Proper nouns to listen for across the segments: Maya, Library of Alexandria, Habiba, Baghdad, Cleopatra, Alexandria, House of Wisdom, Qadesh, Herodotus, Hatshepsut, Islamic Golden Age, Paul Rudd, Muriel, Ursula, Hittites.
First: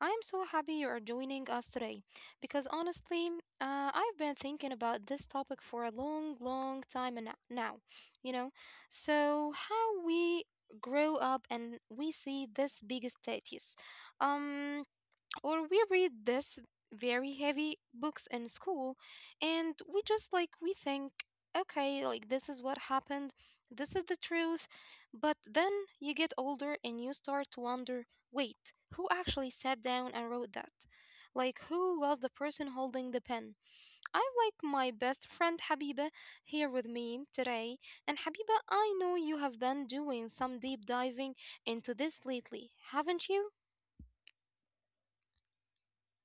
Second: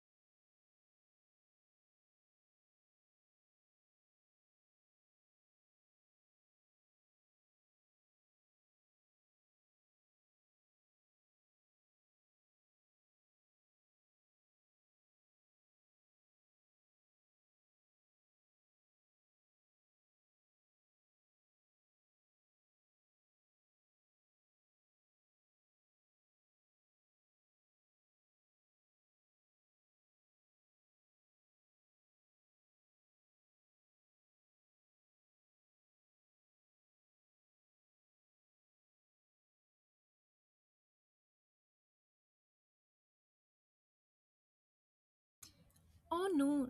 I am so happy you are joining us today because honestly, I've been thinking about this topic for a long, long time and now, you know. So, how we grow up and we see this big status. Um, or we read this very heavy books in school, and we just, like, we think, okay, like, this is what happened, this is the truth. But then you get older and you start to wonder, wait, who actually sat down and wrote that? Like, who was the person holding the pen? I have, like, my best friend Habiba here with me today. And Habiba, I know you have been doing some deep diving into this lately, haven't you? Oh no,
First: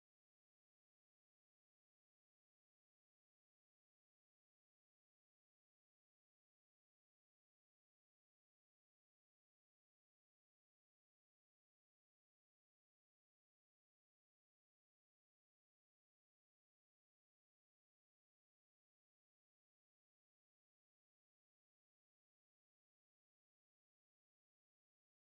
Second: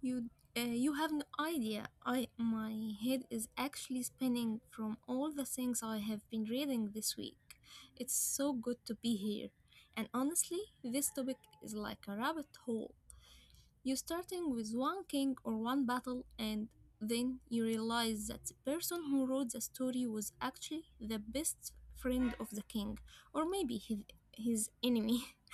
you you have no idea. I my head is actually spinning from all the things I have been reading this week. It's so good to be here. And honestly, this topic is like a rabbit hole. You're starting with one king or one battle and then you realize that the person who wrote the story was actually the best friend of the king or his enemy.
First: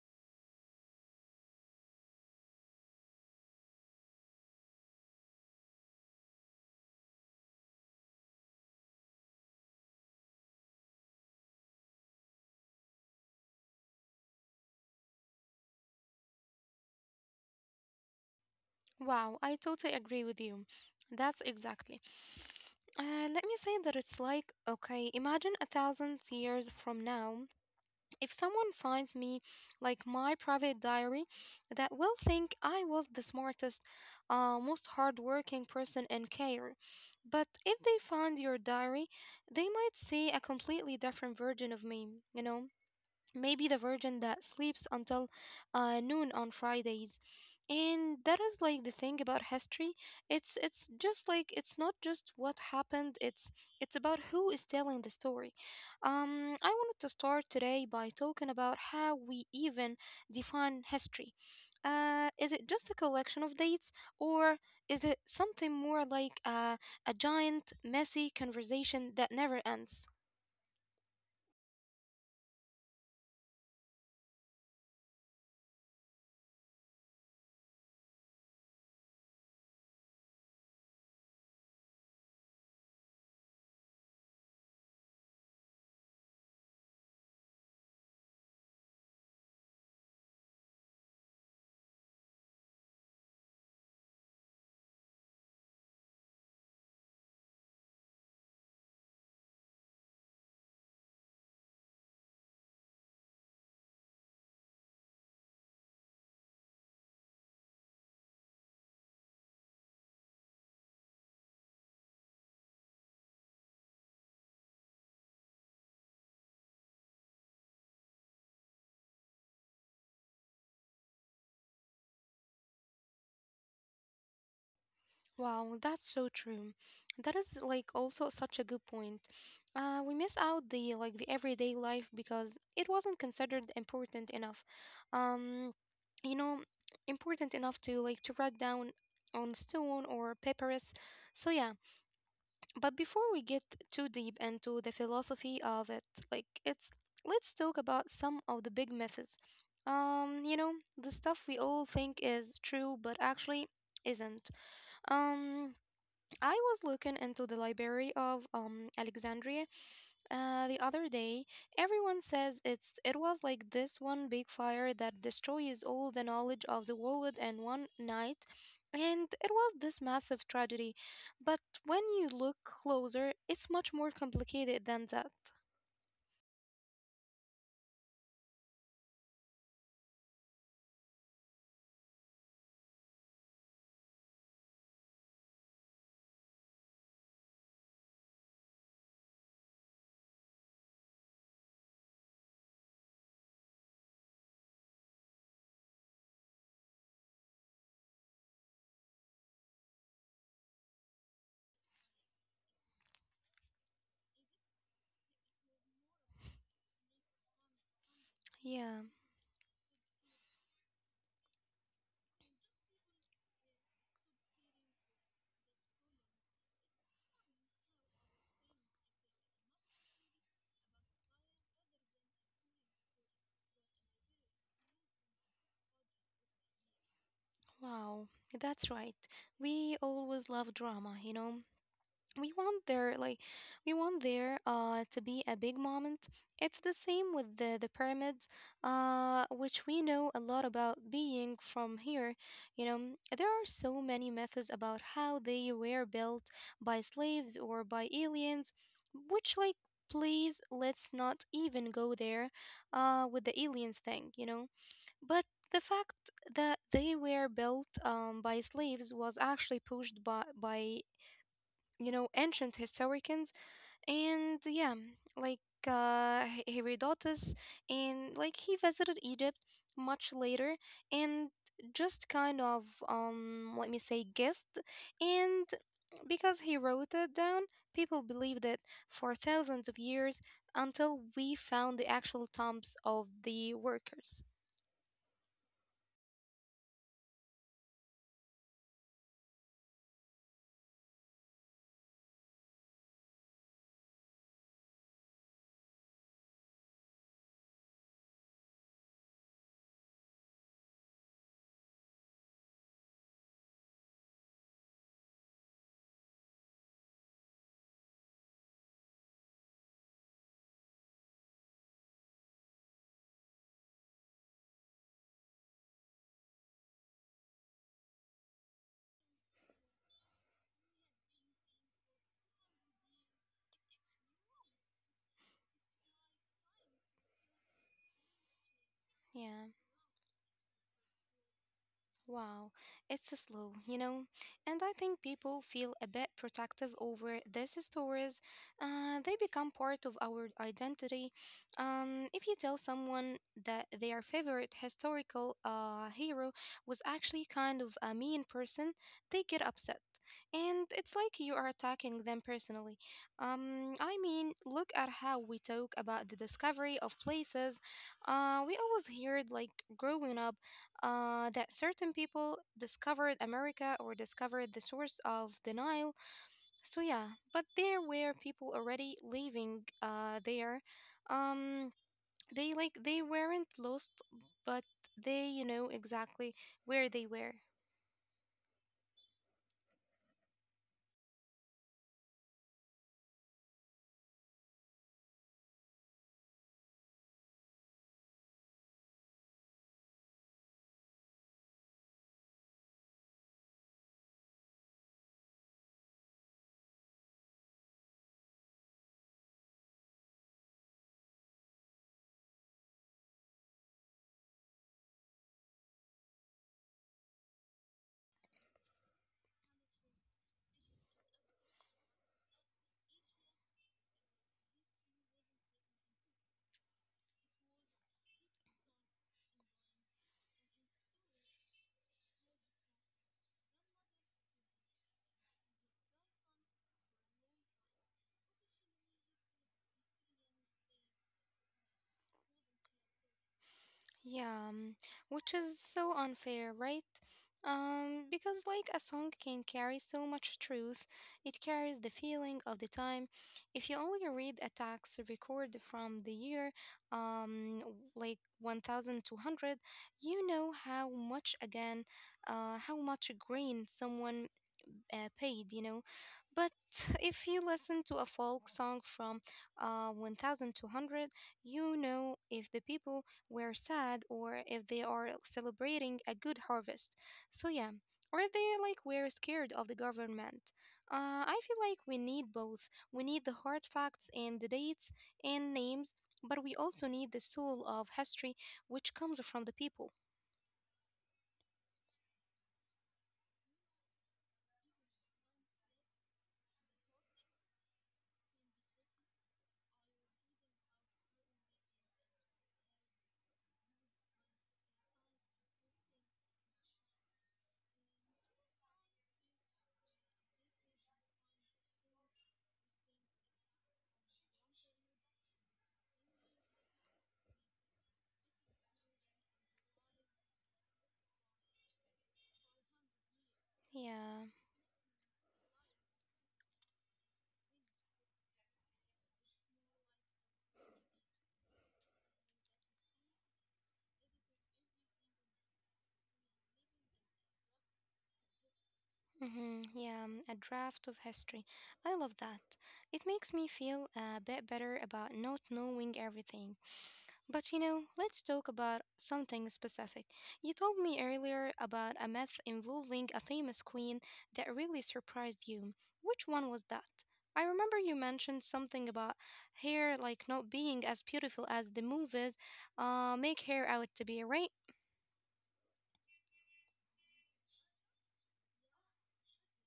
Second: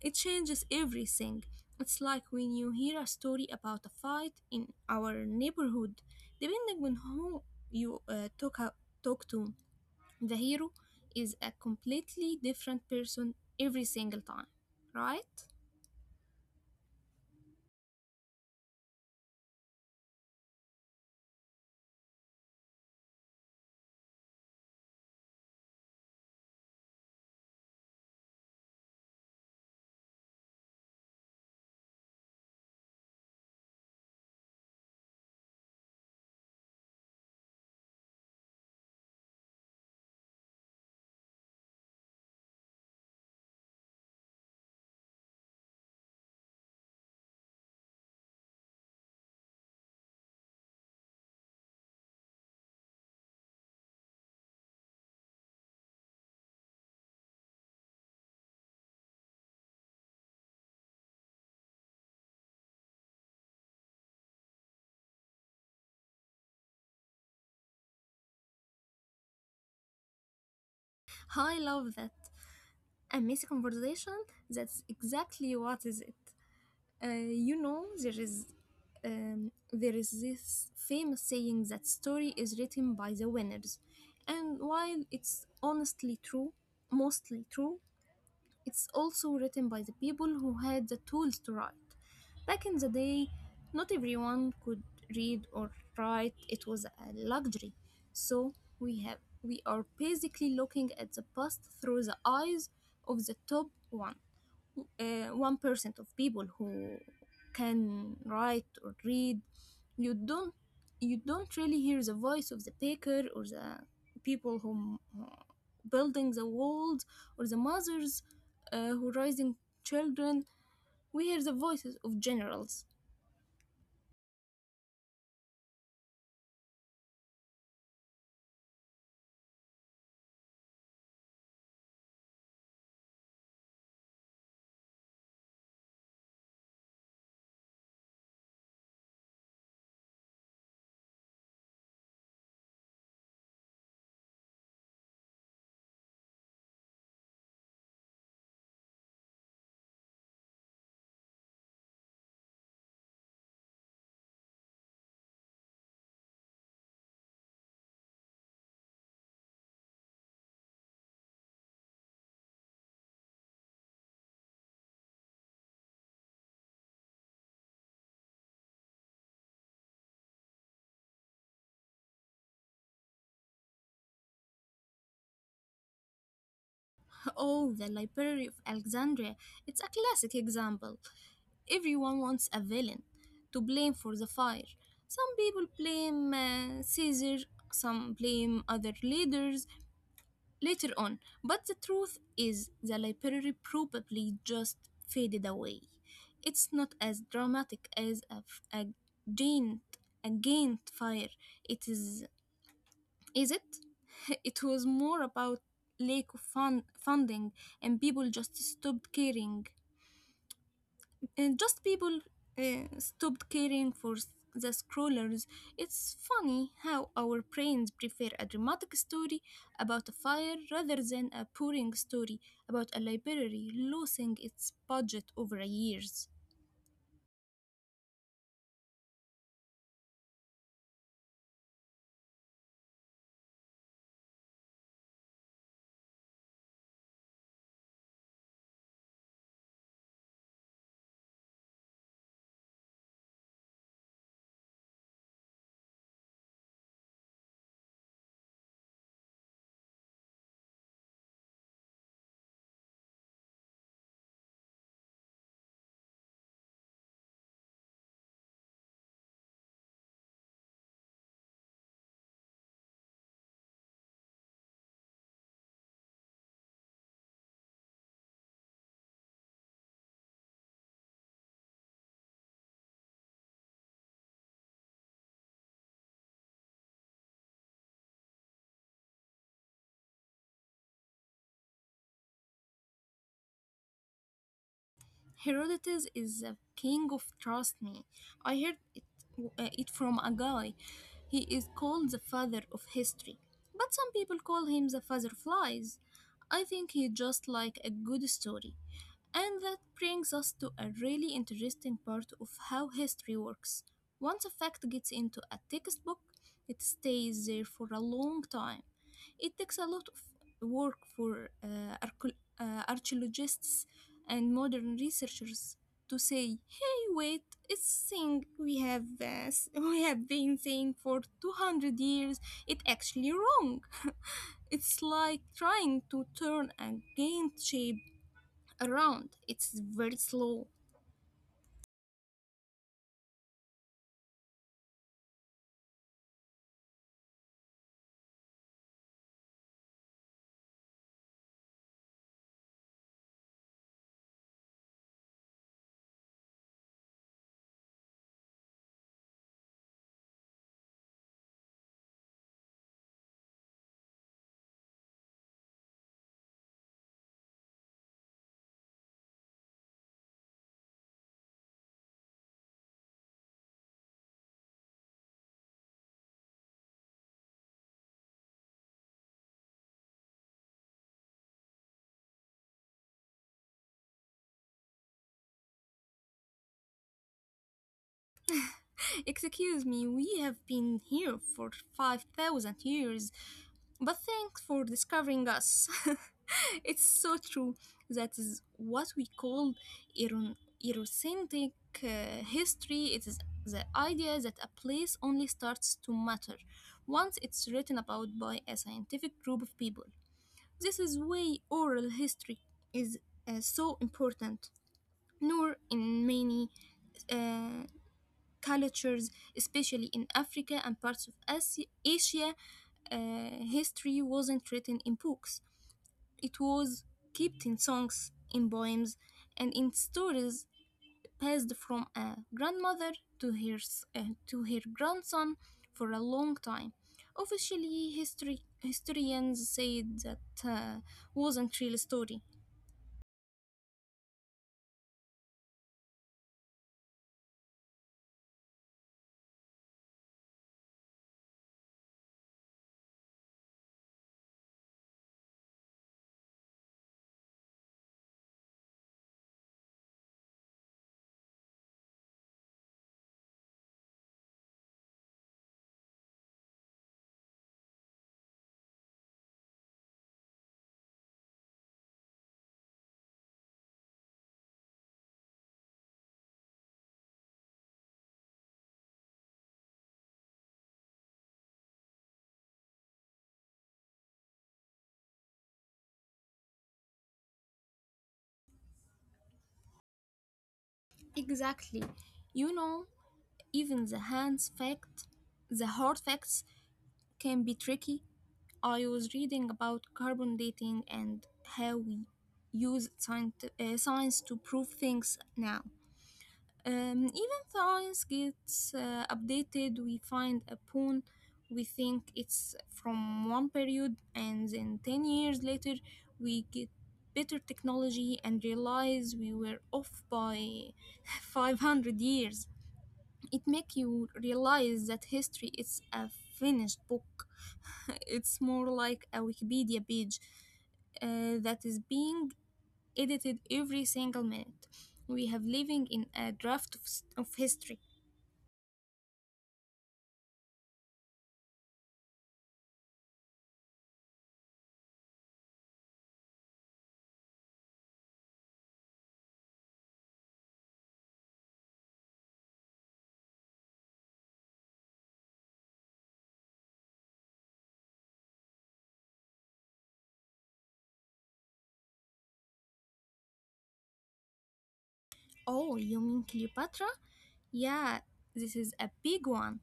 It changes everything. It's like when you hear a story about a fight in our neighborhood, depending on who you talk to, the hero is a completely different person every single time, right? Wow, I totally agree with you. That's exactly. Let me say that it's like, okay, imagine 1,000 years from now, if someone finds me, like my private diary, that will think I was the smartest, most hardworking person in Cairo. But if they find your diary, they might see a completely different version of me, you know? Maybe the virgin that sleeps until noon on Fridays. And that is like the thing about history. It's just like it's not just what happened. It's about who is telling the story. I wanted to start today by talking about how we even define history. Is it just a collection of dates, or is it something more like, a giant, messy conversation that never ends? I love that. A messy conversation, that's exactly what is it. You know, there is this famous saying that story is written by the winners, and while it's honestly true, mostly true, it's also written by the people who had the tools to write. Back in the day, not everyone could read or write. It was a luxury. So we are basically looking at the past through the eyes of the top 1 1% of people who can write or read. you don't you don't really hear the voice of the baker or the people who uh, building the walls, or the mothers who raising children. We hear the voices of generals. Wow, that's so true. That is like also such a good point. We miss out the everyday life because it wasn't considered important enough. Um, you know, important enough to write down on stone or papyrus. So yeah, but before we get too deep into the philosophy of it, like it's let's talk about some of the big myths. Um, you know, the stuff we all think is true but actually isn't. Um, I was looking into the Library of Alexandria, the other day. Everyone says it was like this one big fire that destroys all the knowledge of the world in one night, and it was this massive tragedy. But when you look closer, it's much more complicated than that. Oh, the Library of Alexandria. It's a classic example. Everyone wants a villain to blame for the fire. Some people blame Caesar, some blame other leaders later on. But the truth is, the library probably just faded away. It's not as dramatic as giant, a giant fire. It Is it? It was more about funding, and people just stopped Yeah, caring. And just people stopped caring for the scrollers. It's funny how our brains prefer a dramatic story about a fire rather than a boring story about a library losing its budget over years. wow, that's right. We always love drama. we want there like we want there to be a big moment. It's the same with the pyramids, which we know a lot about being from here, you know there are so many methods about how they were built, by slaves or by aliens, which, like, please let's not even go there, with the aliens thing, but the fact that they were built, by slaves, was actually pushed by ancient historians, and yeah, like, Herodotus, and like he visited Egypt much later, and just kind of, let me say, guessed, and because he wrote it down, people believed it for thousands of years until we found the actual tombs of the workers. Herodotus is a king of trust me. I heard it from a guy. He is called the father of history, but some people call him the father of lies. I think he just like a good story. And that brings us to a really interesting part of how history works. Once a fact gets into a textbook, it stays there for a long time. It takes a lot of work for archaeologists and modern researchers to say, "Hey, wait, it's thing we have we have been saying for 200 years. It actually wrong." It's like trying to turn a game shape around. It's Yeah. very slow. Wow, it's a slow, and I think people feel a bit protective over these stories. They become part of our identity. If you tell someone that their favorite historical, hero was actually kind of a mean person, they get upset. And it's like you are attacking them personally. I mean, look at how we talk about the discovery of places. We always heard, like, growing up, that certain people discovered America or discovered the source of the Nile. So, yeah, but there were people already living, there. Um, they weren't lost, but they, you know, exactly where they were. Excuse me, we have been here for 5,000 years, but thanks for discovering us. It's so true. That is what we call eron- erocentric history. It is the idea that a place only starts to matter once it's written about by a scientific group of people. This is why oral history is so important. Nor in many uh, cultures, especially in Africa and parts of Asia, uh, history wasn't written in books. It was kept in songs, in poems, and in stories passed from a grandmother to her grandson for a long time. Officially, history, historians said that wasn't real story. Yeah, which is so unfair, right? Because like a song can carry so much truth, it carries the feeling of the time. If you only read a tax record from the year, like 1200, you know how much grain someone paid. But if you listen to a folk song from, 1200, you know if the people were sad or if they are celebrating a good harvest. So, yeah, or if they, like, were scared of the government. I feel like we need both. We need the hard facts and the dates and names, but we also need the soul of history which comes from the people. Exactly. You know, even the hard facts can be tricky. I was reading about carbon dating and how we use science to prove things now. Even science gets updated. We find a pawn, we think it's from one period, and then 10 years later, we get better technology and realize we were off by 500 years. It make you Yeah. realize that history is a finished book. It's more like a Wikipedia page that is being edited every single minute. We have living in a draft of, of history. Hmm, yeah, a draft of history. I love that. It makes me feel a bit better about not knowing everything. But, let's talk about something specific. You told me earlier about a myth involving a famous queen that really surprised you. Which one was that? I remember you mentioned something about hair like not being as beautiful as the movies, make hair out to be, right? Oh, you mean Cleopatra? Yeah, this is a big one.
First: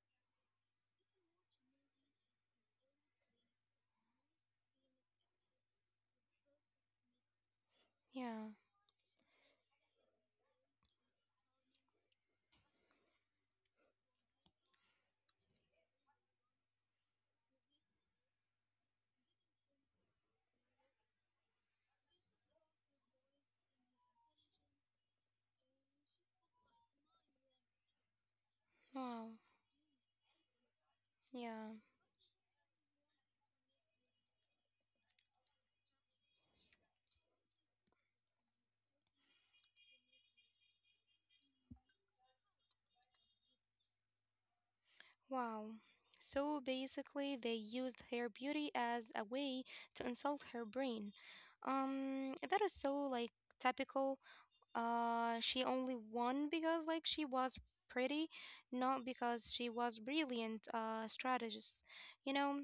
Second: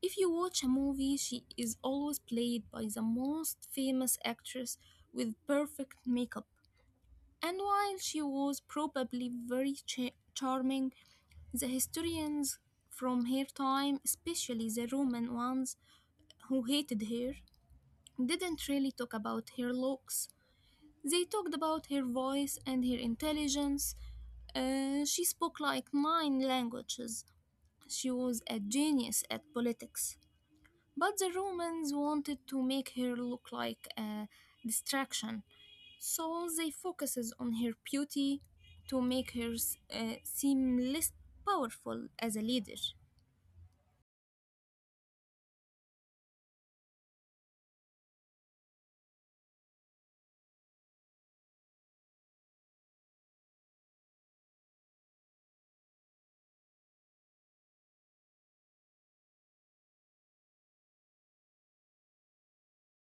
If you watch a movie, she is always played by the most famous actress with perfect makeup. And while she Yeah. was probably very charming, the historians from her time, especially the Roman ones who hated her, didn't really talk about her looks. They talked about her voice and her intelligence. She spoke like nine languages. She was a genius at Wow. politics. But the Romans Yeah. wanted to make her look like a distraction, so they focuses on her beauty to make her seem less powerful as a leader. Wow. So basically, they used her beauty as a way to insult her brain. That is so like typical, she only won because like she was pretty, not because she was brilliant, strategist, you know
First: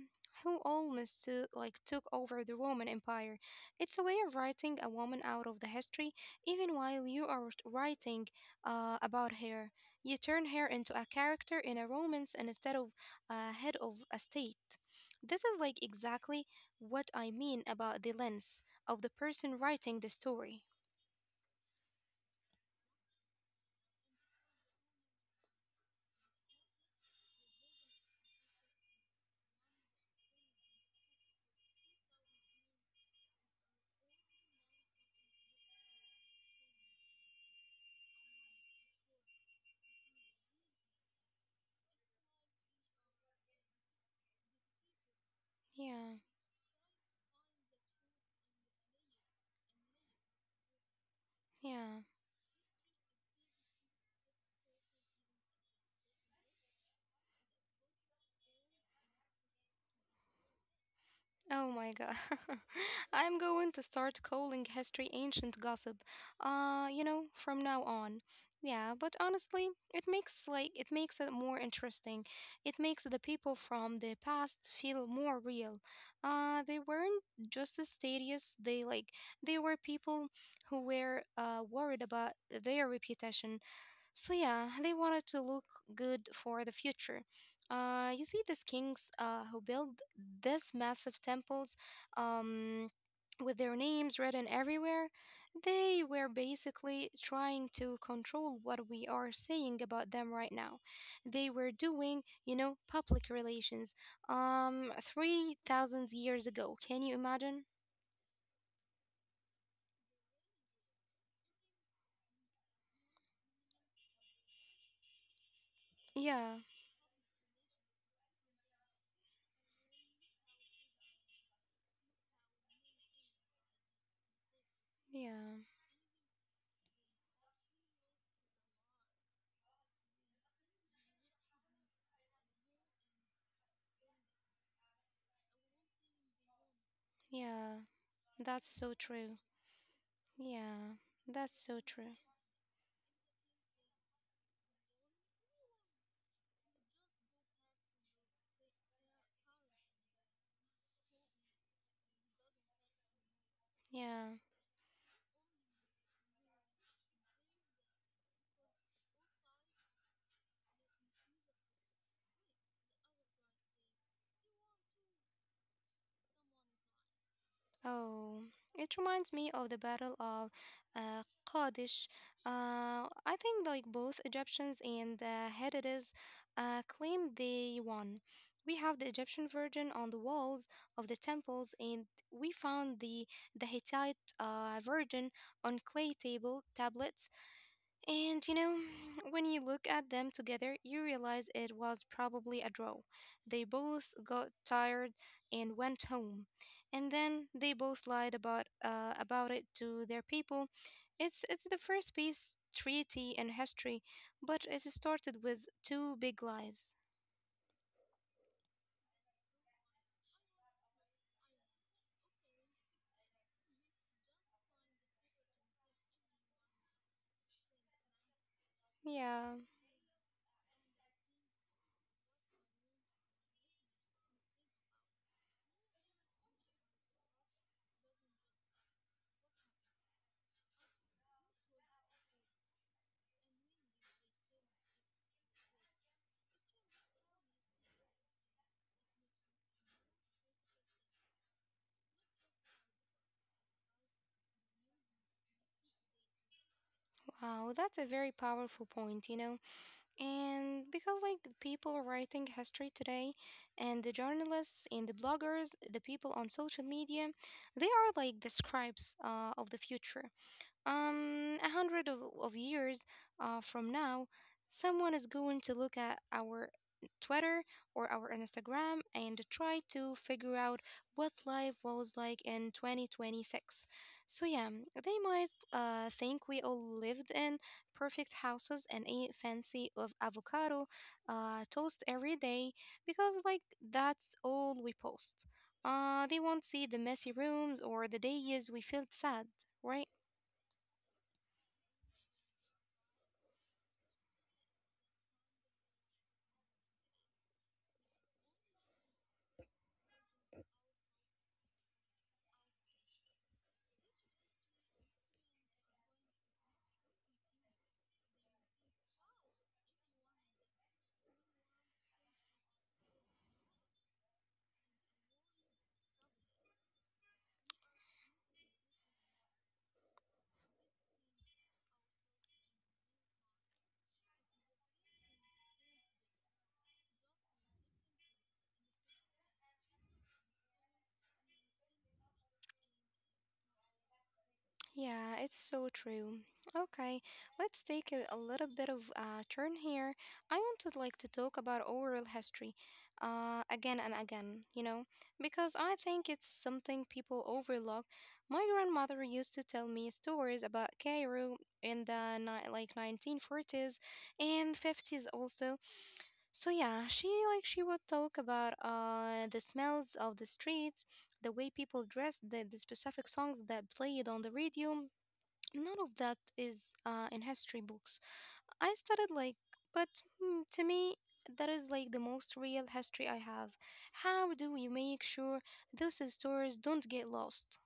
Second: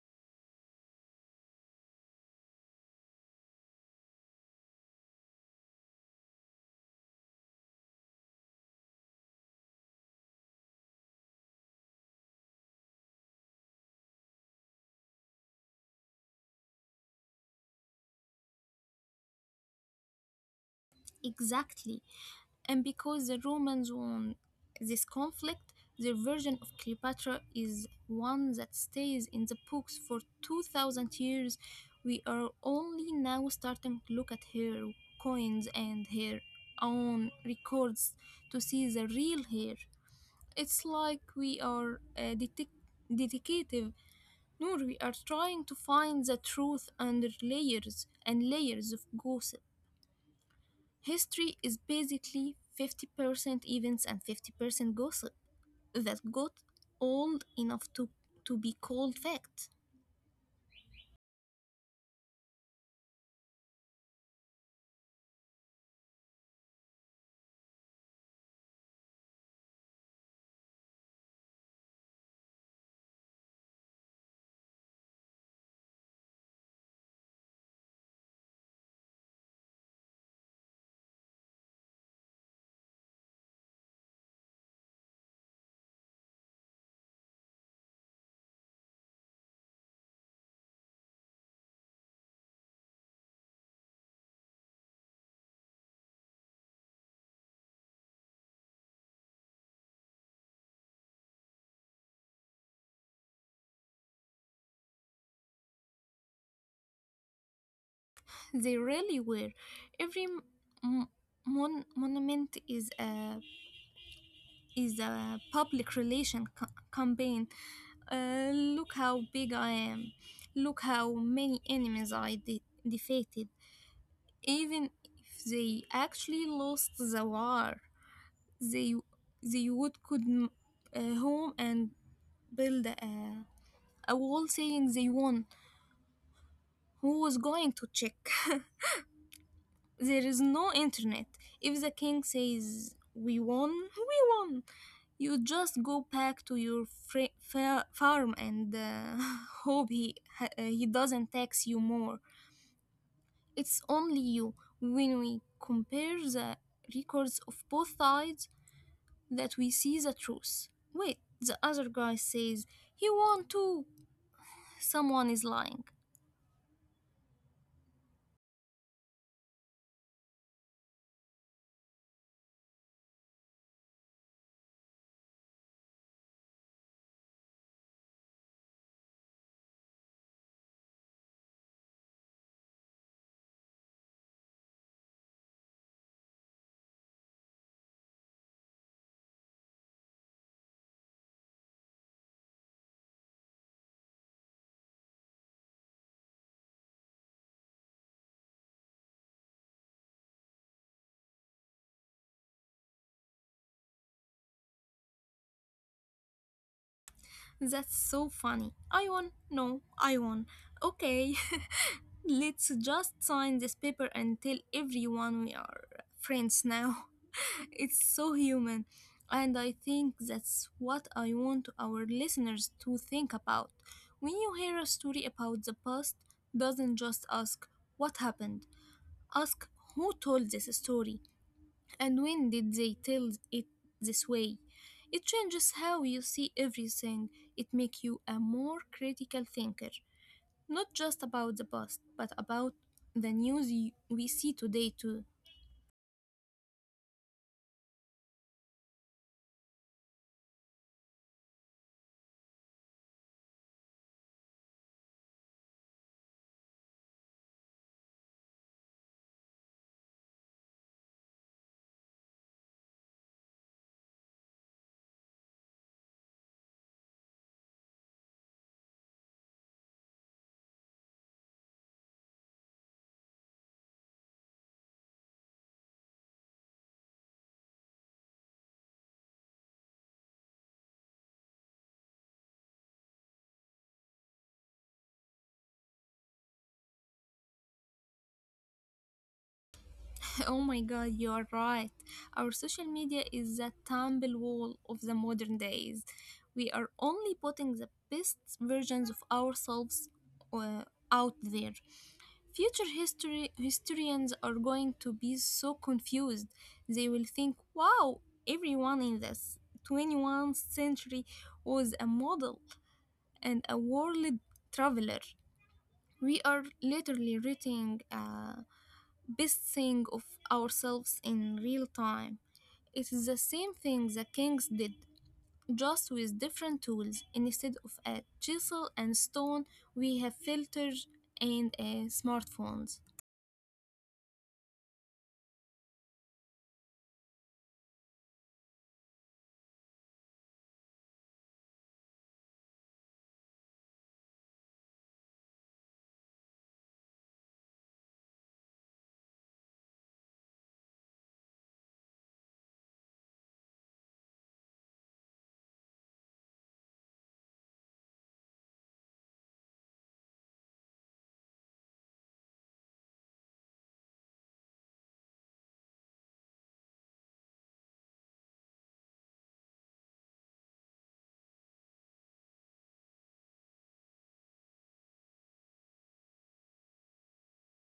who almost like took over the Roman Empire. It's a way of writing a woman out of the history even while you are writing, about her. You turn her into a character in a romance and instead of a head of a state. This is like exactly what I mean about the lens of the person writing the story. Exactly. And because the Romans won this conflict, their version of Cleopatra is one that stays in the books for 2000 years. We are only now starting to look at her coins and her own records to see the real her. It's like we are a detective. Nor we are trying to Yeah, find the truth under layers and layers of gossip. History yeah. is basically 50% events and 50% gossip that got old enough to be called fact. Oh my god. I'm going to start calling history ancient gossip. From now on. Yeah, but honestly, it makes it more interesting. It makes the people from the past feel more real. They weren't just as status, they were people who were, worried about their reputation, so yeah, they wanted to look good for the future. You see these kings, who build these massive temples, um, with their names written everywhere. They were basically trying to control what we are saying about them right now. They were doing, public relations, 3000 years ago. Can you imagine? They really were. Every m- monument is is a public Yeah. relation campaign. Look how big I am. Look how many enemies I defeated. Even Yeah. if they actually lost the war, they they would could home and build a wall saying they won. Who was Yeah. going to check? That's so true. There is no Yeah. internet. That's so If true. the king says we won, we won. You just go back to your farm and hope he he doesn't tax you more. It's Yeah. only you. When we compare the records of both sides, that we see the truth. Wait, the other guy says he won too. Someone is lying. Oh, it reminds me of the Battle of, uh, Qadesh. I think like both Egyptians and the Hittites, claimed they won. We have the Egyptian version on the walls of the temples, and we found the Hittite, version on clay tablets. And, when you look at them together, you realize it was probably a draw. They both got tired and went home. And then they both lied about it to their people. It's the first peace treaty in history, but it started with two big lies. That's so funny. I won. No, I won. Okay, let's just sign this paper and tell everyone we are friends now. It's so human. Yeah, And I think that's what I want our listeners to think about. When you hear a story about the past, doesn't just ask what happened, ask who told this story. And when did they tell it this way? It changes how you see everything. It makes you a more critical thinker, not just about the past, but about the we see today too. wow, that's a very powerful point. And because like people writing history today and the journalists and the bloggers, the people on social media, they are like the scribes, of the future. A hundred of years, from now, someone is going to look at our Twitter or our Instagram and try to figure out what life was like in 2026. So yeah, they might, think we all lived in perfect houses and ate fancy of avocado, toast every day because like that's all we post. They won't see the messy rooms or the days we felt sad, right? Oh my god, you are right. Our social media is the tumble wall of the modern days. We are only putting the best versions of ourselves uh, out there. Future history historians are going to be so confused. They will think, "Wow, everyone in this 21st century was a model and a world traveler." We are literally writing a best thing of ourselves in real time. It is the same thing the kings did, just with different tools. Instead of a chisel and stone, we have filters and smartphones. Yeah, it's so true. Okay, let's take a little bit of a turn here. I wanted like to talk about oral history, again and again, because I think it's something people overlook. My grandmother used to tell me stories about Cairo in the like 1940s and 50s also. So yeah, she would talk about, the smells of the streets, the way people dressed, the specific songs that played on the radio. None of that is, in history books. I studied like, but, to me, that is like the most real history I have. How do we make sure those stores don't get lost?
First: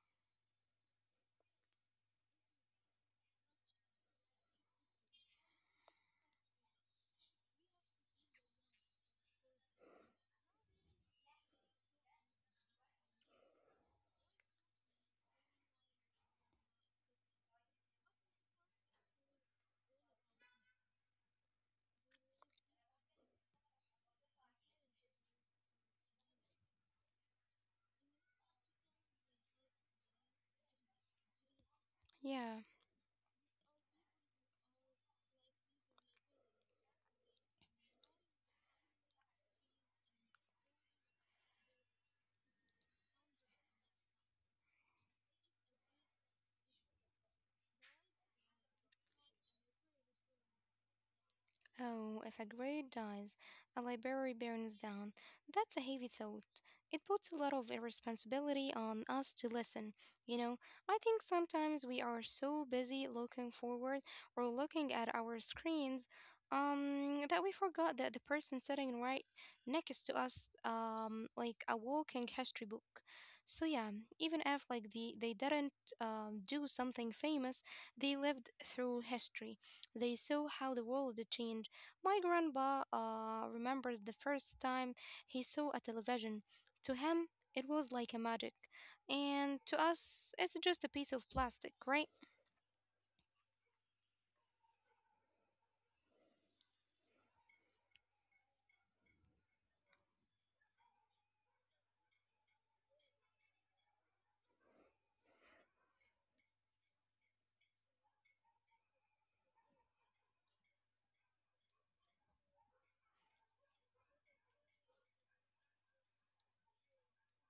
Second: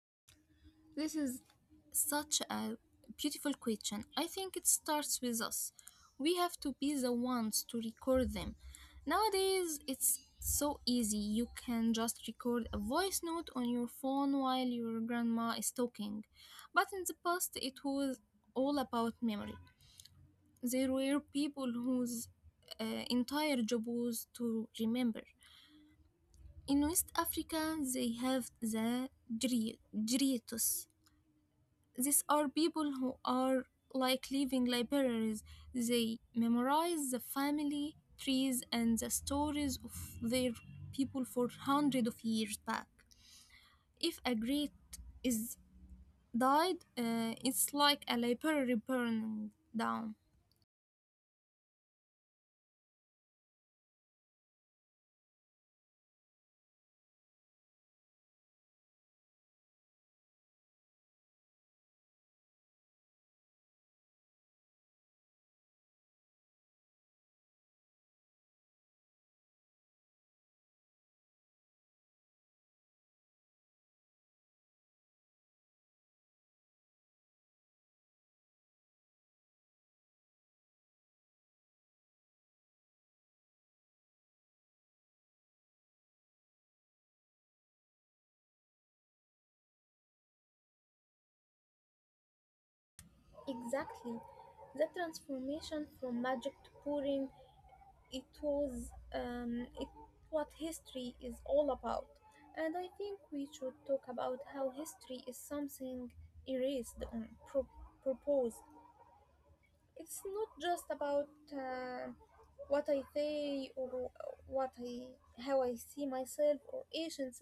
This is such a beautiful question. I think it starts with us. We have to be the ones to record them. Nowadays, it's so easy. You can just record a voice note on your phone while your grandma is talking. But in the past, it was all about memory. There were people whose uh, entire job was to remember. In West Africa, they have the gritos. These are Yeah. people who are like living libraries. They memorize the family trees and the stories of their people for hundreds of years back. If a great is died, it's like a library burning down. Oh, if a grade dies, a library burns down. That's a heavy thought. It puts a lot of responsibility on us to listen. You know, I think sometimes we are so busy looking forward or looking at our screens, that we forgot that the person sitting right next to us, like a walking history book. So yeah, even if like they didn't, do something famous, they lived through history. They saw how the world changed. My grandpa, remembers the first time he saw a television. To him, it was like a magic. And to us, it's just a piece of plastic, right? Exactly. The transformation from magic to boring, it was what history is all about. And I think we should talk about how history is something erased on pro- proposed. It's not just about uh, what I say or what I how I see myself or agents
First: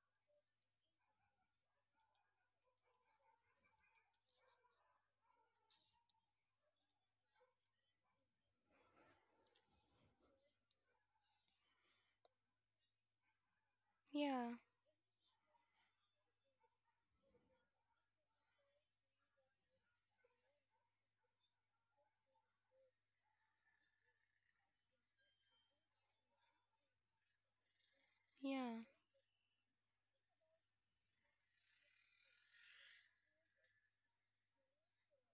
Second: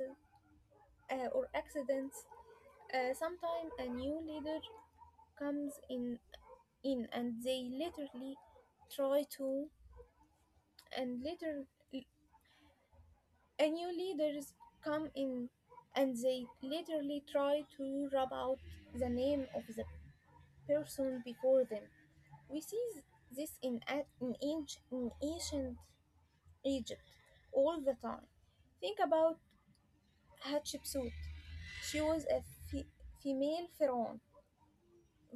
or accidents. Sometimes a new leader comes in and they literally try to and later a new leaders Yeah, come in and they literally try to rub out the name of the person before them. We see this in, in ancient Egypt all the time. yeah, Think about Hatshepsut. She was a fe- female pharaoh,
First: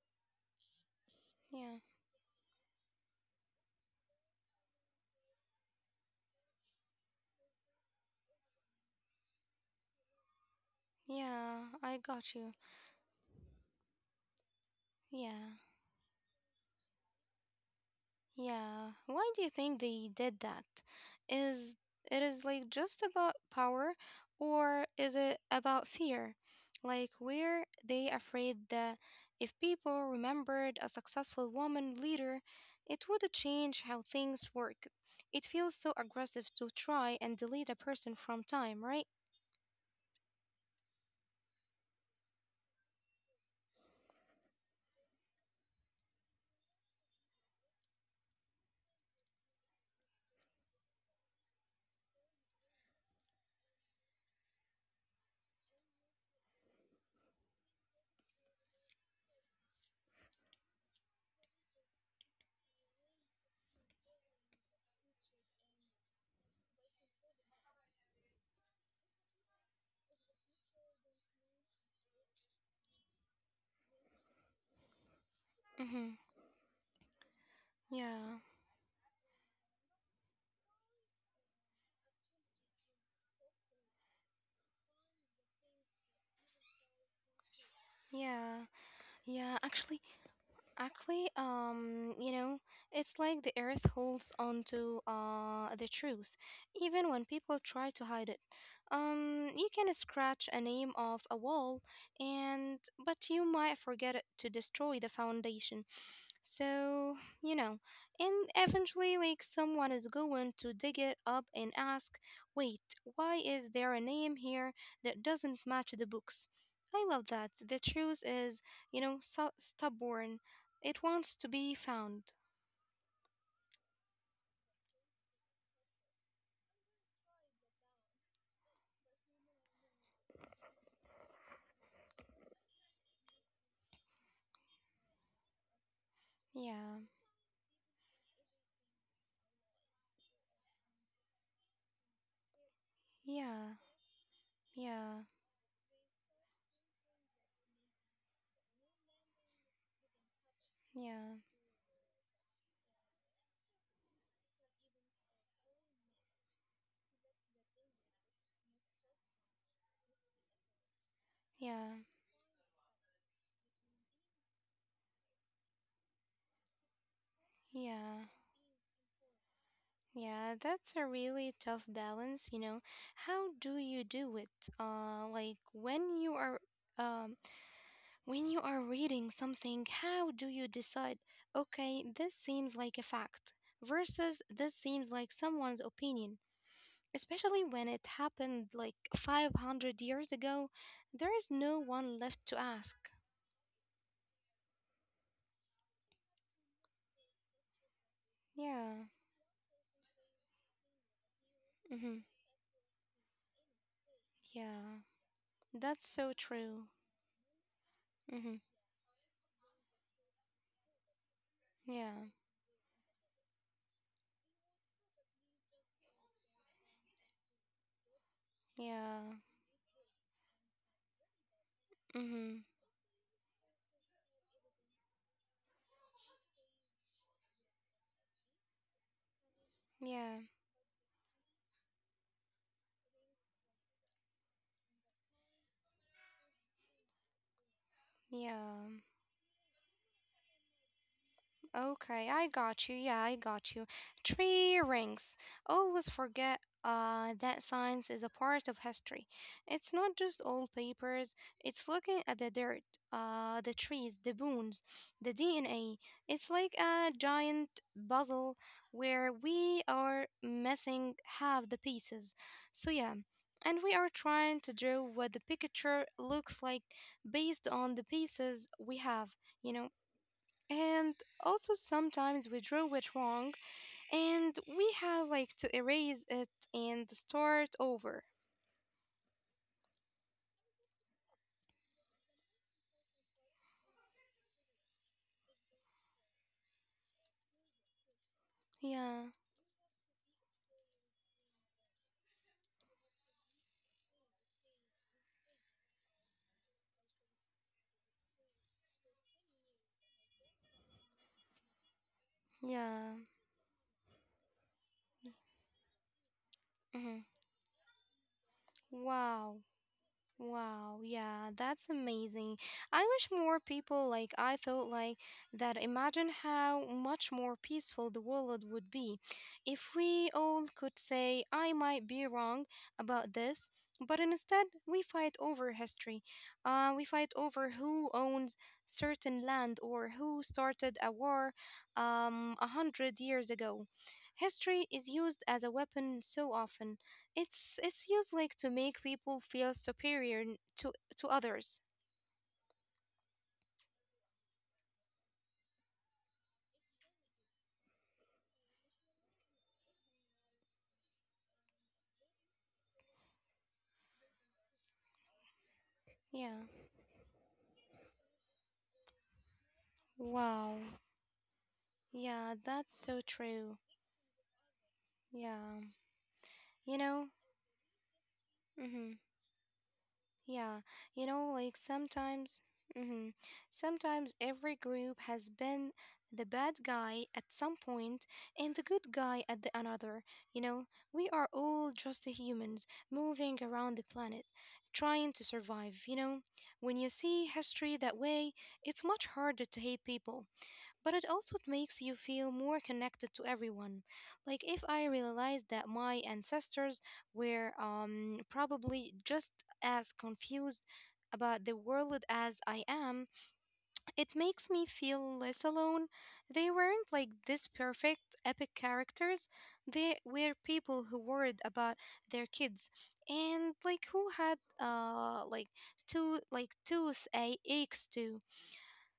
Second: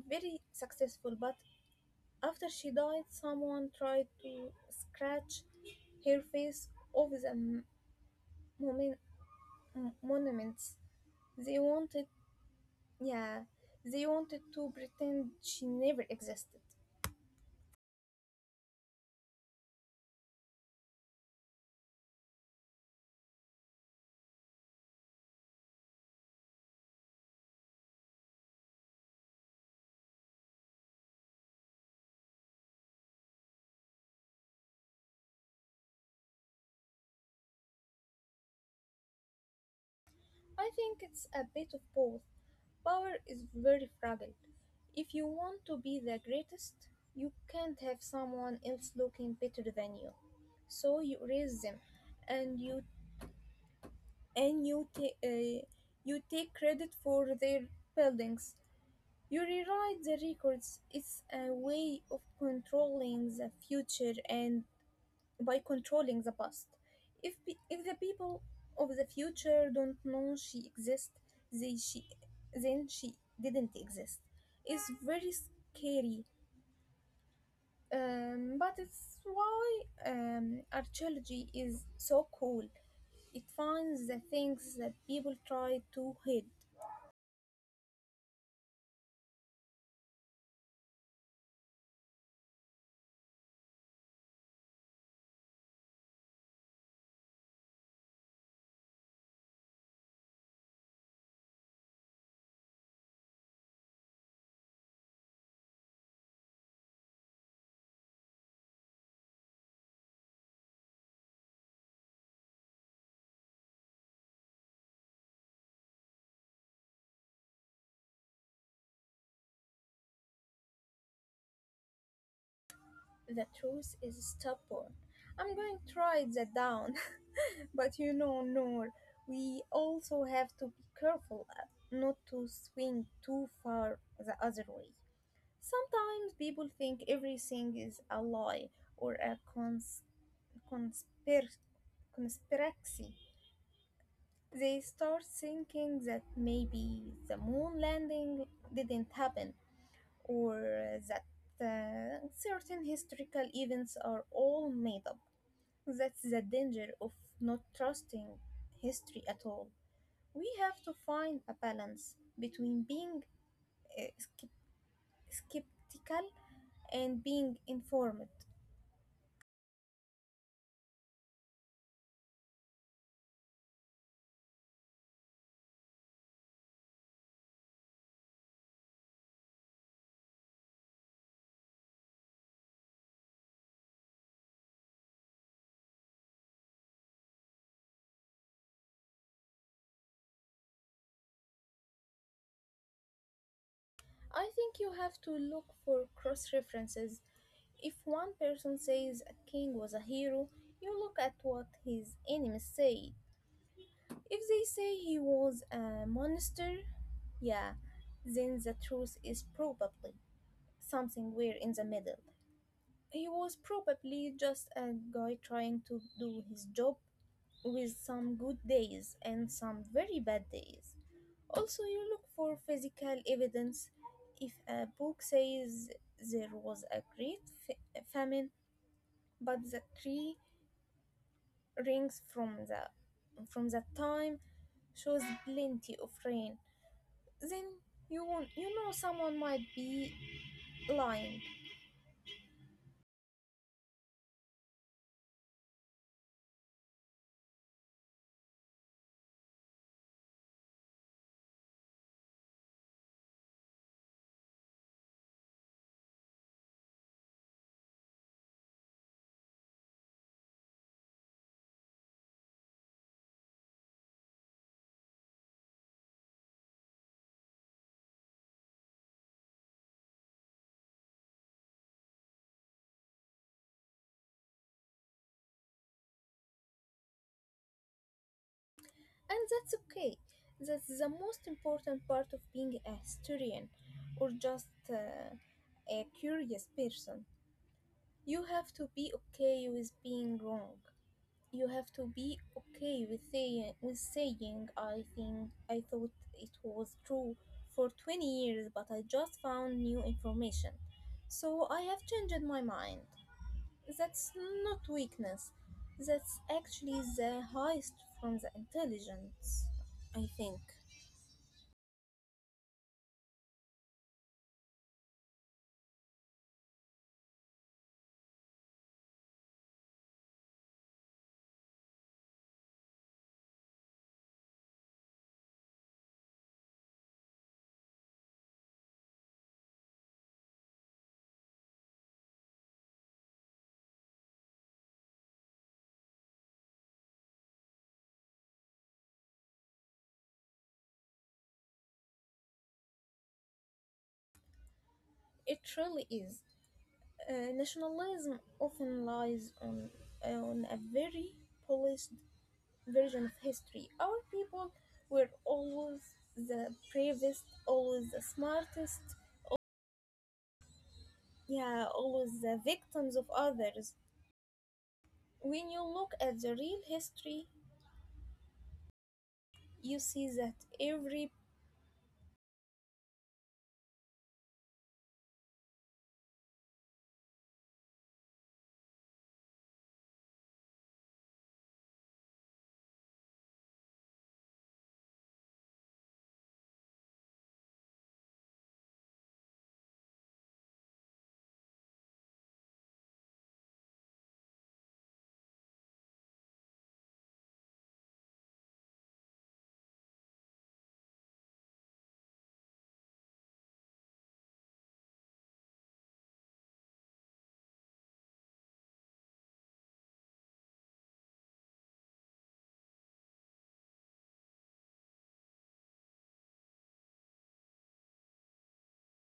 very successful, but yeah, after she died, someone tried to scratch her face off the mon- monuments. They yeah, I wanted. got you. Yeah, they wanted to pretend Yeah. she never existed. Yeah, why do you think they did that? Is it is like just about power, or is it about fear? Like, were they afraid that if people remembered a successful woman leader, it would change how things work? It feels so aggressive to try and delete a person from time, right? I think it's a bit of both. Power is very fragile. If you want to be the greatest, you can't have someone else looking better than you. So you raise them, and and you take uh, you take credit for their buildings. You rewrite the records. It's a way of controlling the future and by controlling the past. If, the people of the future don't know she exists, they, she, then she didn't exist. It's very Mhm. scary, Yeah. But it's why archaeology is so cool. It finds the things that people try to hide. Yeah. Yeah, actually, it's like the earth holds on to the truth, even when people try to hide it. You can scratch a name off a wall, and but you might forget it to destroy the foundation. So, you know, and eventually, like someone is going to dig it up and ask, "Wait, why is there a name here that doesn't match the books?" I love that. The truth is, so stubborn it wants to be found. The truth is stubborn. I'm going to write that down. But you know, Noor, we also have to be careful not to swing too far the other way. Sometimes people Yeah, think everything is a lie or a conspir- conspiracy. yeah, They yeah, start thinking that maybe the moon landing didn't happen or yeah, that certain historical events are all made up. That's the danger of not trusting history at all. We have to find a yeah, balance between being uh, skep- skeptical and being yeah, informed. yeah. That's a really tough balance, you know. How do you do it? Like um, when you are reading something, how do you decide? Okay, this seems like a fact versus this seems like someone's opinion. Especially when it happened like 500 years ago, there is no one left to ask. I think you have to look for cross references. If one person Yeah. says a king was a hero, you look at what Mm-hmm. his enemies say. If they Yeah, say he was that's a so true. monster, yeah, Mm-hmm. then the truth is probably something weird in the Yeah, middle. He was probably just a guy trying to do his job with some good yeah, days and some very bad days. Also, you look mm-hmm. for physical evidence. If a book says there was a famine, but the Yeah, tree rings from the from that time shows plenty of rain, then you won't, you yeah. know someone might be lying. Okay, I got you. Yeah, I got you. Tree rings. Always forget that science is a part of history. It's not just old papers, it's looking at the dirt, the trees, the bones, the DNA. It's like a giant puzzle where we are missing half the pieces. So, yeah. And we are trying to draw what the picture looks like based on the pieces we have, you know. And also sometimes we drew it wrong and we have like to erase it and start over. And that's okay. That's the most important part of being a historian or just a curious person. You have to be Yeah, okay with being wrong. You have to be okay with saying I think I thought it was true for 20 years, but I just found new information. So I have changed my mind. yeah. That's not weakness. That's actually the Mhm. highest from the intelligence, Wow. I think. Wow, yeah, that's amazing. I wish more people like I thought like that. Imagine how much more peaceful the world would be if we all could say I might be wrong about this, but instead we fight over history. We fight over who owns certain land, or who started a war 100 years ago. History is used as a weapon so often. It's used like to make people feel superior to others. It really is. Nationalism often lies on a very polished version of history. Our people were always Yeah. the bravest, always the smartest, Wow. yeah, always the Yeah, that's victims of so true. others. When you Yeah. look at the real You know? history, Mhm. you see that Yeah, you every know, like sometimes, hmm sometimes every group has been the bad guy at some point and the good guy at the another. You know, we are all just humans moving around the planet, trying to survive. You know, when you see history that way, it's much harder to hate people. But it also makes you feel more connected to everyone. Like, if I realized that my ancestors were probably just as confused about the world as I am, it makes me feel less alone. They weren't like this perfect epic characters. They were people who worried about their kids, and like who had like two like aches too.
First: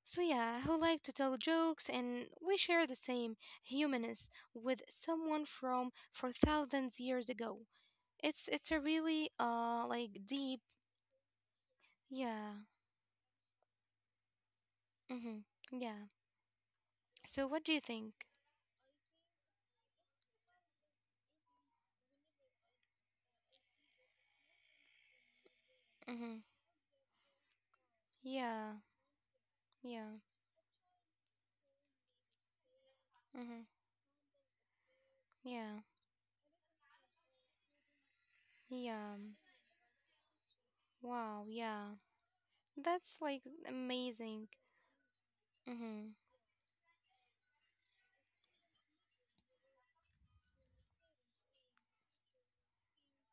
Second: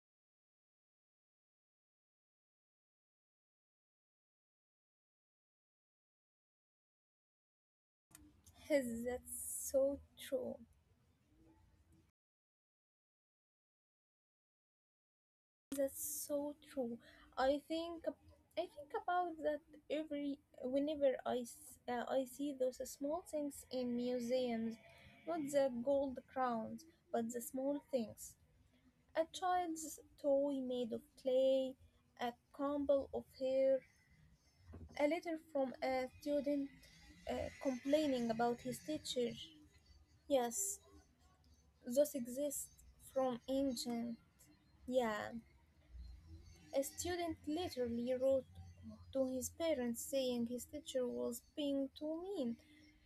So yeah, who like to tell jokes, and we share the same humanness with someone from for thousands years ago. It's it's a really that's so like true. deep. Yeah. Mhm. Yeah. That's so true. So I what do you think think? I think about that every whenever I see those small things in museums, not the gold Mhm. crowns, but the small things. Yeah. A child's Yeah. toy made of clay, a crumble of Mhm. hair, a letter Yeah. from a student complaining about his Yeah. teacher. Yes, Wow, yeah. those exist That's like from ancient. amazing. Yeah, Mhm. a student literally wrote to his parents saying his teacher was being too mean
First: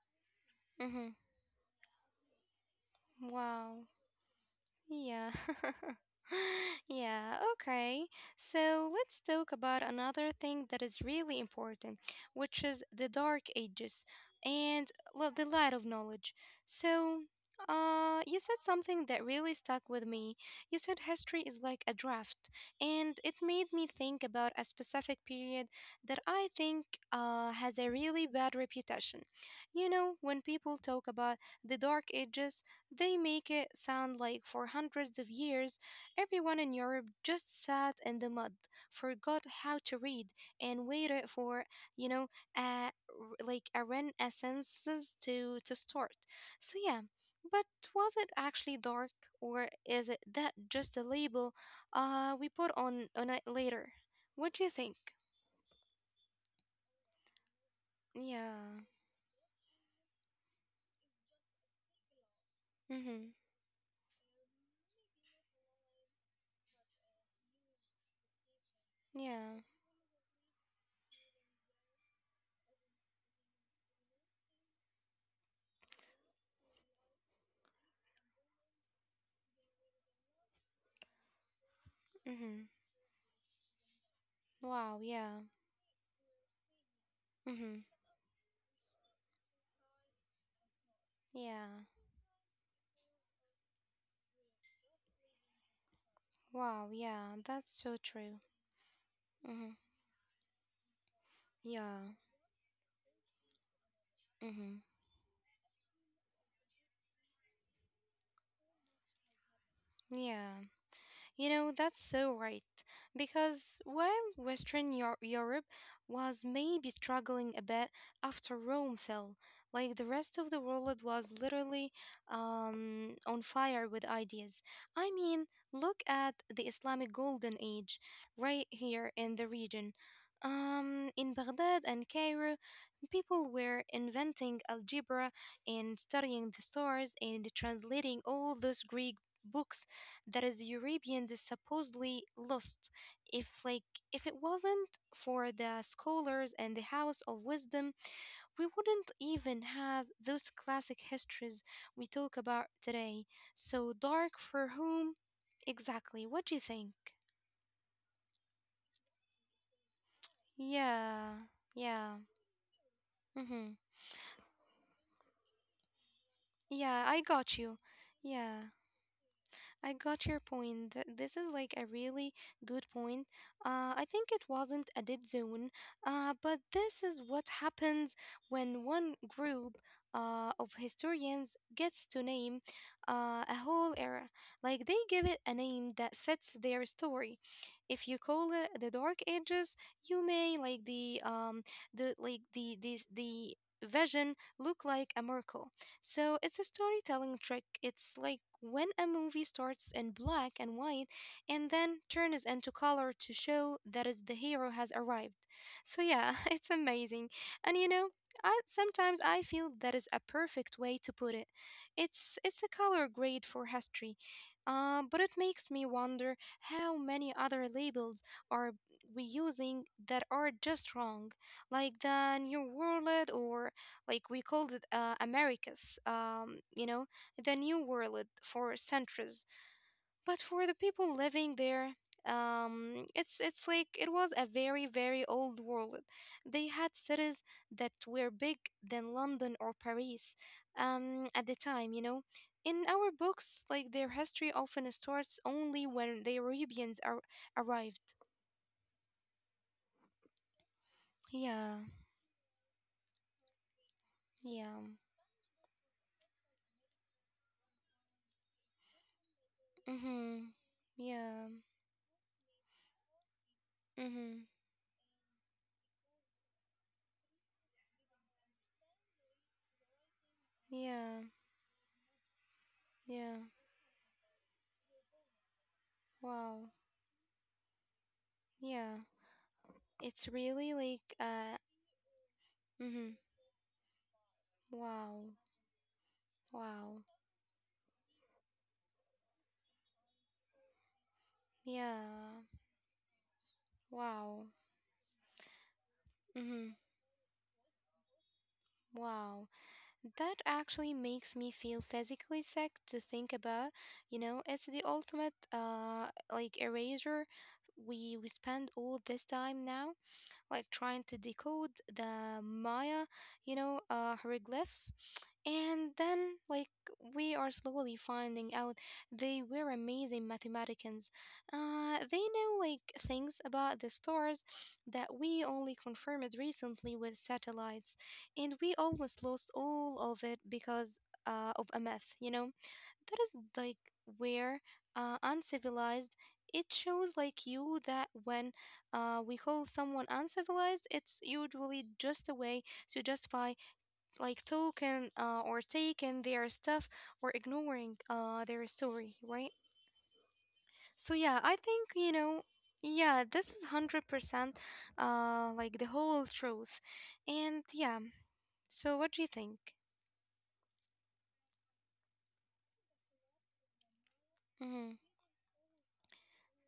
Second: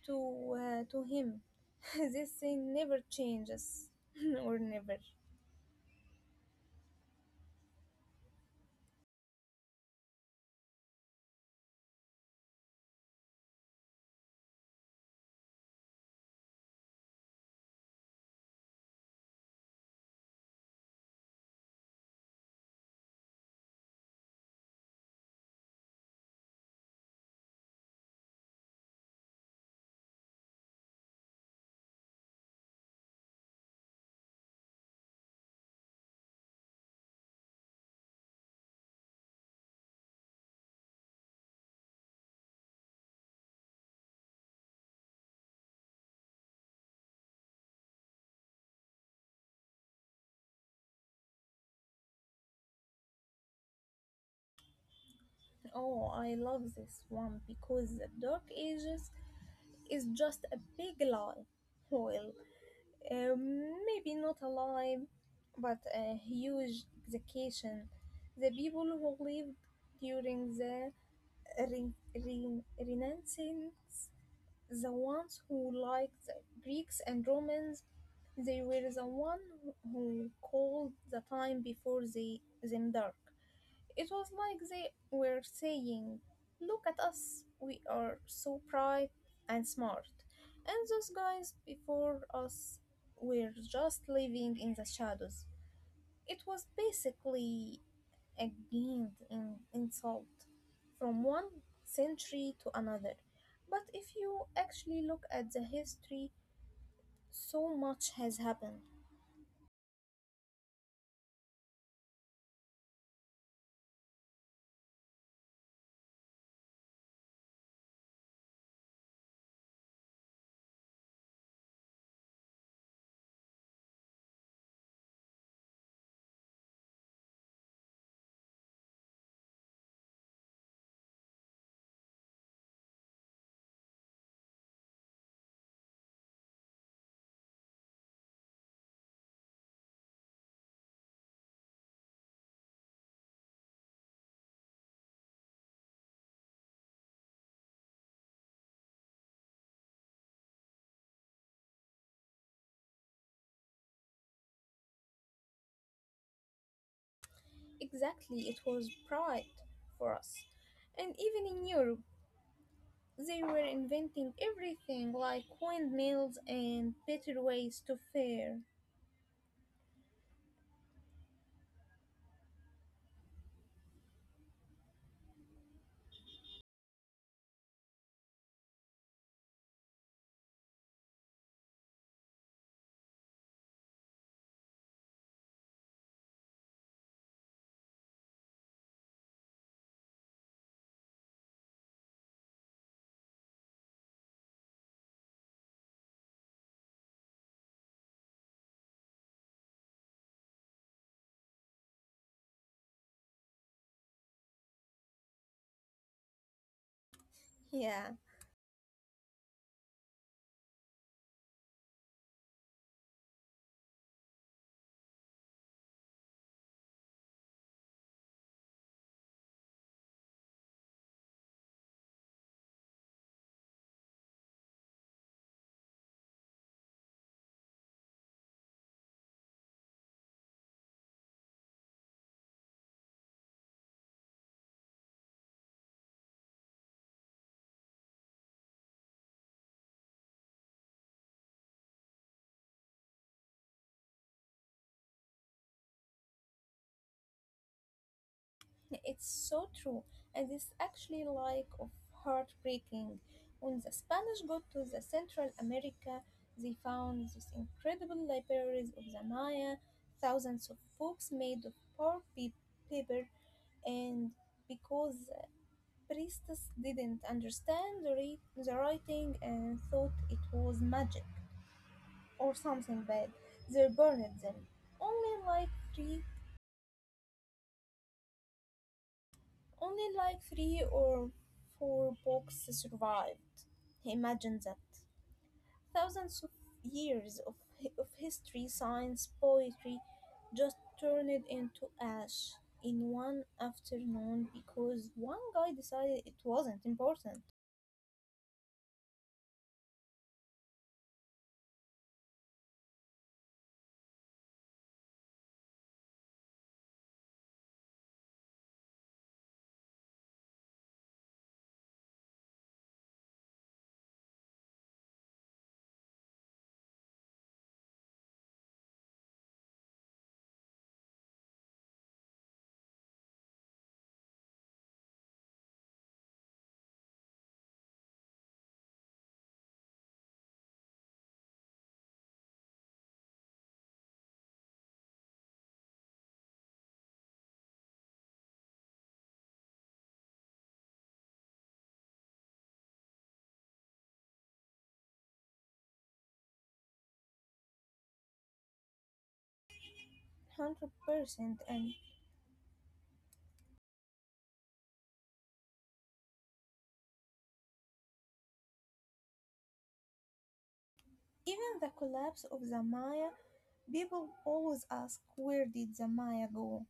to Mhm. him. this thing never Wow. changes, or never. Yeah. Yeah, okay. So let's talk about another thing that is really important, which is the dark ages and the light of knowledge. So, you said something that really stuck with me. You said history is like a draft, and it made me think about a specific period that I think has a really bad reputation. You know, when people talk about the dark ages, they make it sound like for hundreds of years, everyone in Europe just sat in the mud, forgot how to read, and waited for, you know, a, r- like a renaissance to start. So, yeah, but was it actually dark, or is it that just a label we put on it later? What do you think? Oh, I love this one because the Dark Yeah. Ages is just a big lie. Well, Mm-hmm. Maybe not a lie, but a huge exaggeration. The people who lived Yeah. during the Renaissance, the ones who liked the Greeks and Romans, they were the one who called the time before Mm-hmm. them dark. It was like they Wow. were Yeah. saying, look at us, we Mm-hmm. are so bright and smart. And those guys Yeah. before us were just living in the shadows. It was Wow. Yeah. basically That's so true. again in Mm-hmm. insult from one Yeah. century to another. But if you Mm-hmm. actually look at the history, so much has happened. Yeah. You know, that's so right. Because while Europe was maybe struggling a bit after Rome fell, like the rest of the world was literally on fire with ideas. I mean, look at the Islamic Golden Age right here in the region. In Baghdad and Cairo, people were inventing algebra and studying the stars and translating all those Greek books that is Europeans is supposedly lost. If like if it wasn't for the scholars and the house of wisdom, we wouldn't even have those classic histories we talk about today. So dark for whom? Exactly. What do you think? Exactly, it was pride for us. And even in Yeah. Europe, Yeah. they were Mm-hmm. inventing everything like windmills and Yeah, better I ways got to you. fare. Yeah. I got your point. This is like a really good point. I think it wasn't a dead zone, but this is what happens when one group of historians gets to name a whole era. Like they give it a name that fits their story. If you call it the Dark Ages, you may like the vision look like a miracle, so it's a storytelling trick. It's like when a movie starts in black and white and then turns into color to show that is the hero has arrived. So yeah, it's amazing. And Yeah. you know, I feel that is a perfect way to put it. It's a color grade for history. But it makes me wonder how many other labels are we using that are just wrong, like the New World, or like we called it Americas, you know, the New World for centuries. But for the people living there, it's it was a very very old world. They had cities that were big than London or Paris, at the time, you know. In our books, like their history often starts only when the Arabians are arrived. It's so true, and it's actually like of Yeah, heartbreaking. When the Spanish got to yeah. the Central America, they found these incredible libraries of the Maya, thousands Mhm. of books made Yeah. of paper, and Mhm. because priests didn't understand the writing and thought it was magic Yeah. or something bad, Yeah. they burned them. Only like three Wow. Yeah, Only like it's three really or like four books mhm, survived. Imagine that. wow, Thousands of wow, years of, of history, science, poetry just turned into ash yeah, in one afternoon wow, because one guy decided it wasn't mhm, important. wow, that actually makes me feel physically sick to think about. You know, it's the ultimate like eraser. We spend all this time now like trying to decode the Maya, you know, hieroglyphs. And then, like, we are slowly finding out they were amazing mathematicians. They know, like, things about the stars that we only confirmed recently with satellites. And we almost lost all of it because of a myth, you know? That is like where uncivilized, it shows like you that when we call someone uncivilized, it's usually just a way to justify like token or taking their stuff, or ignoring their story, right? So 100%. yeah, I And think, you know, yeah, this is 100% like the whole truth. And yeah, so what do you think? even the collapse of the Maya, people always Mm-hmm. ask, where did the Maya go?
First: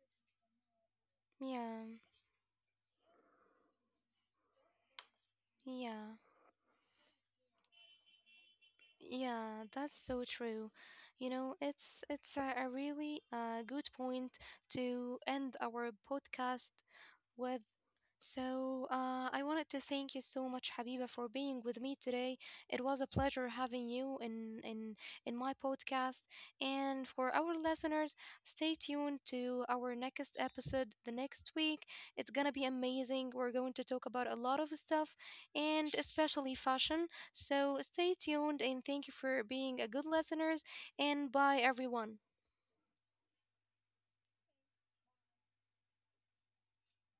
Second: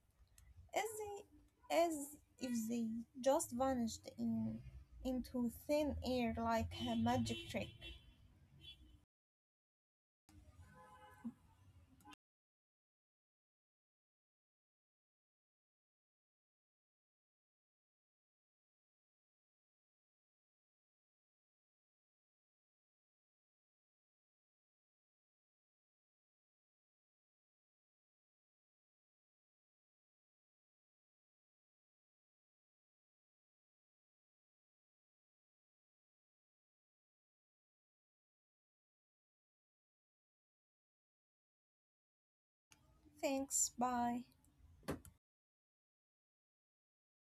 Yeah, As if they just vanished in into thin yeah. air like a magic trick. Yeah, that's so true. You know, it's a really good point to end our podcast with. So, I wanted to thank you so much, Habiba, for being with me today. It was a pleasure having you in my podcast. And for our listeners, stay tuned to our next episode the next week. It's gonna be amazing. We're going to talk about a lot of stuff, and especially fashion. So stay tuned, and thank you for being a good listeners. And bye, everyone. Thanks, bye.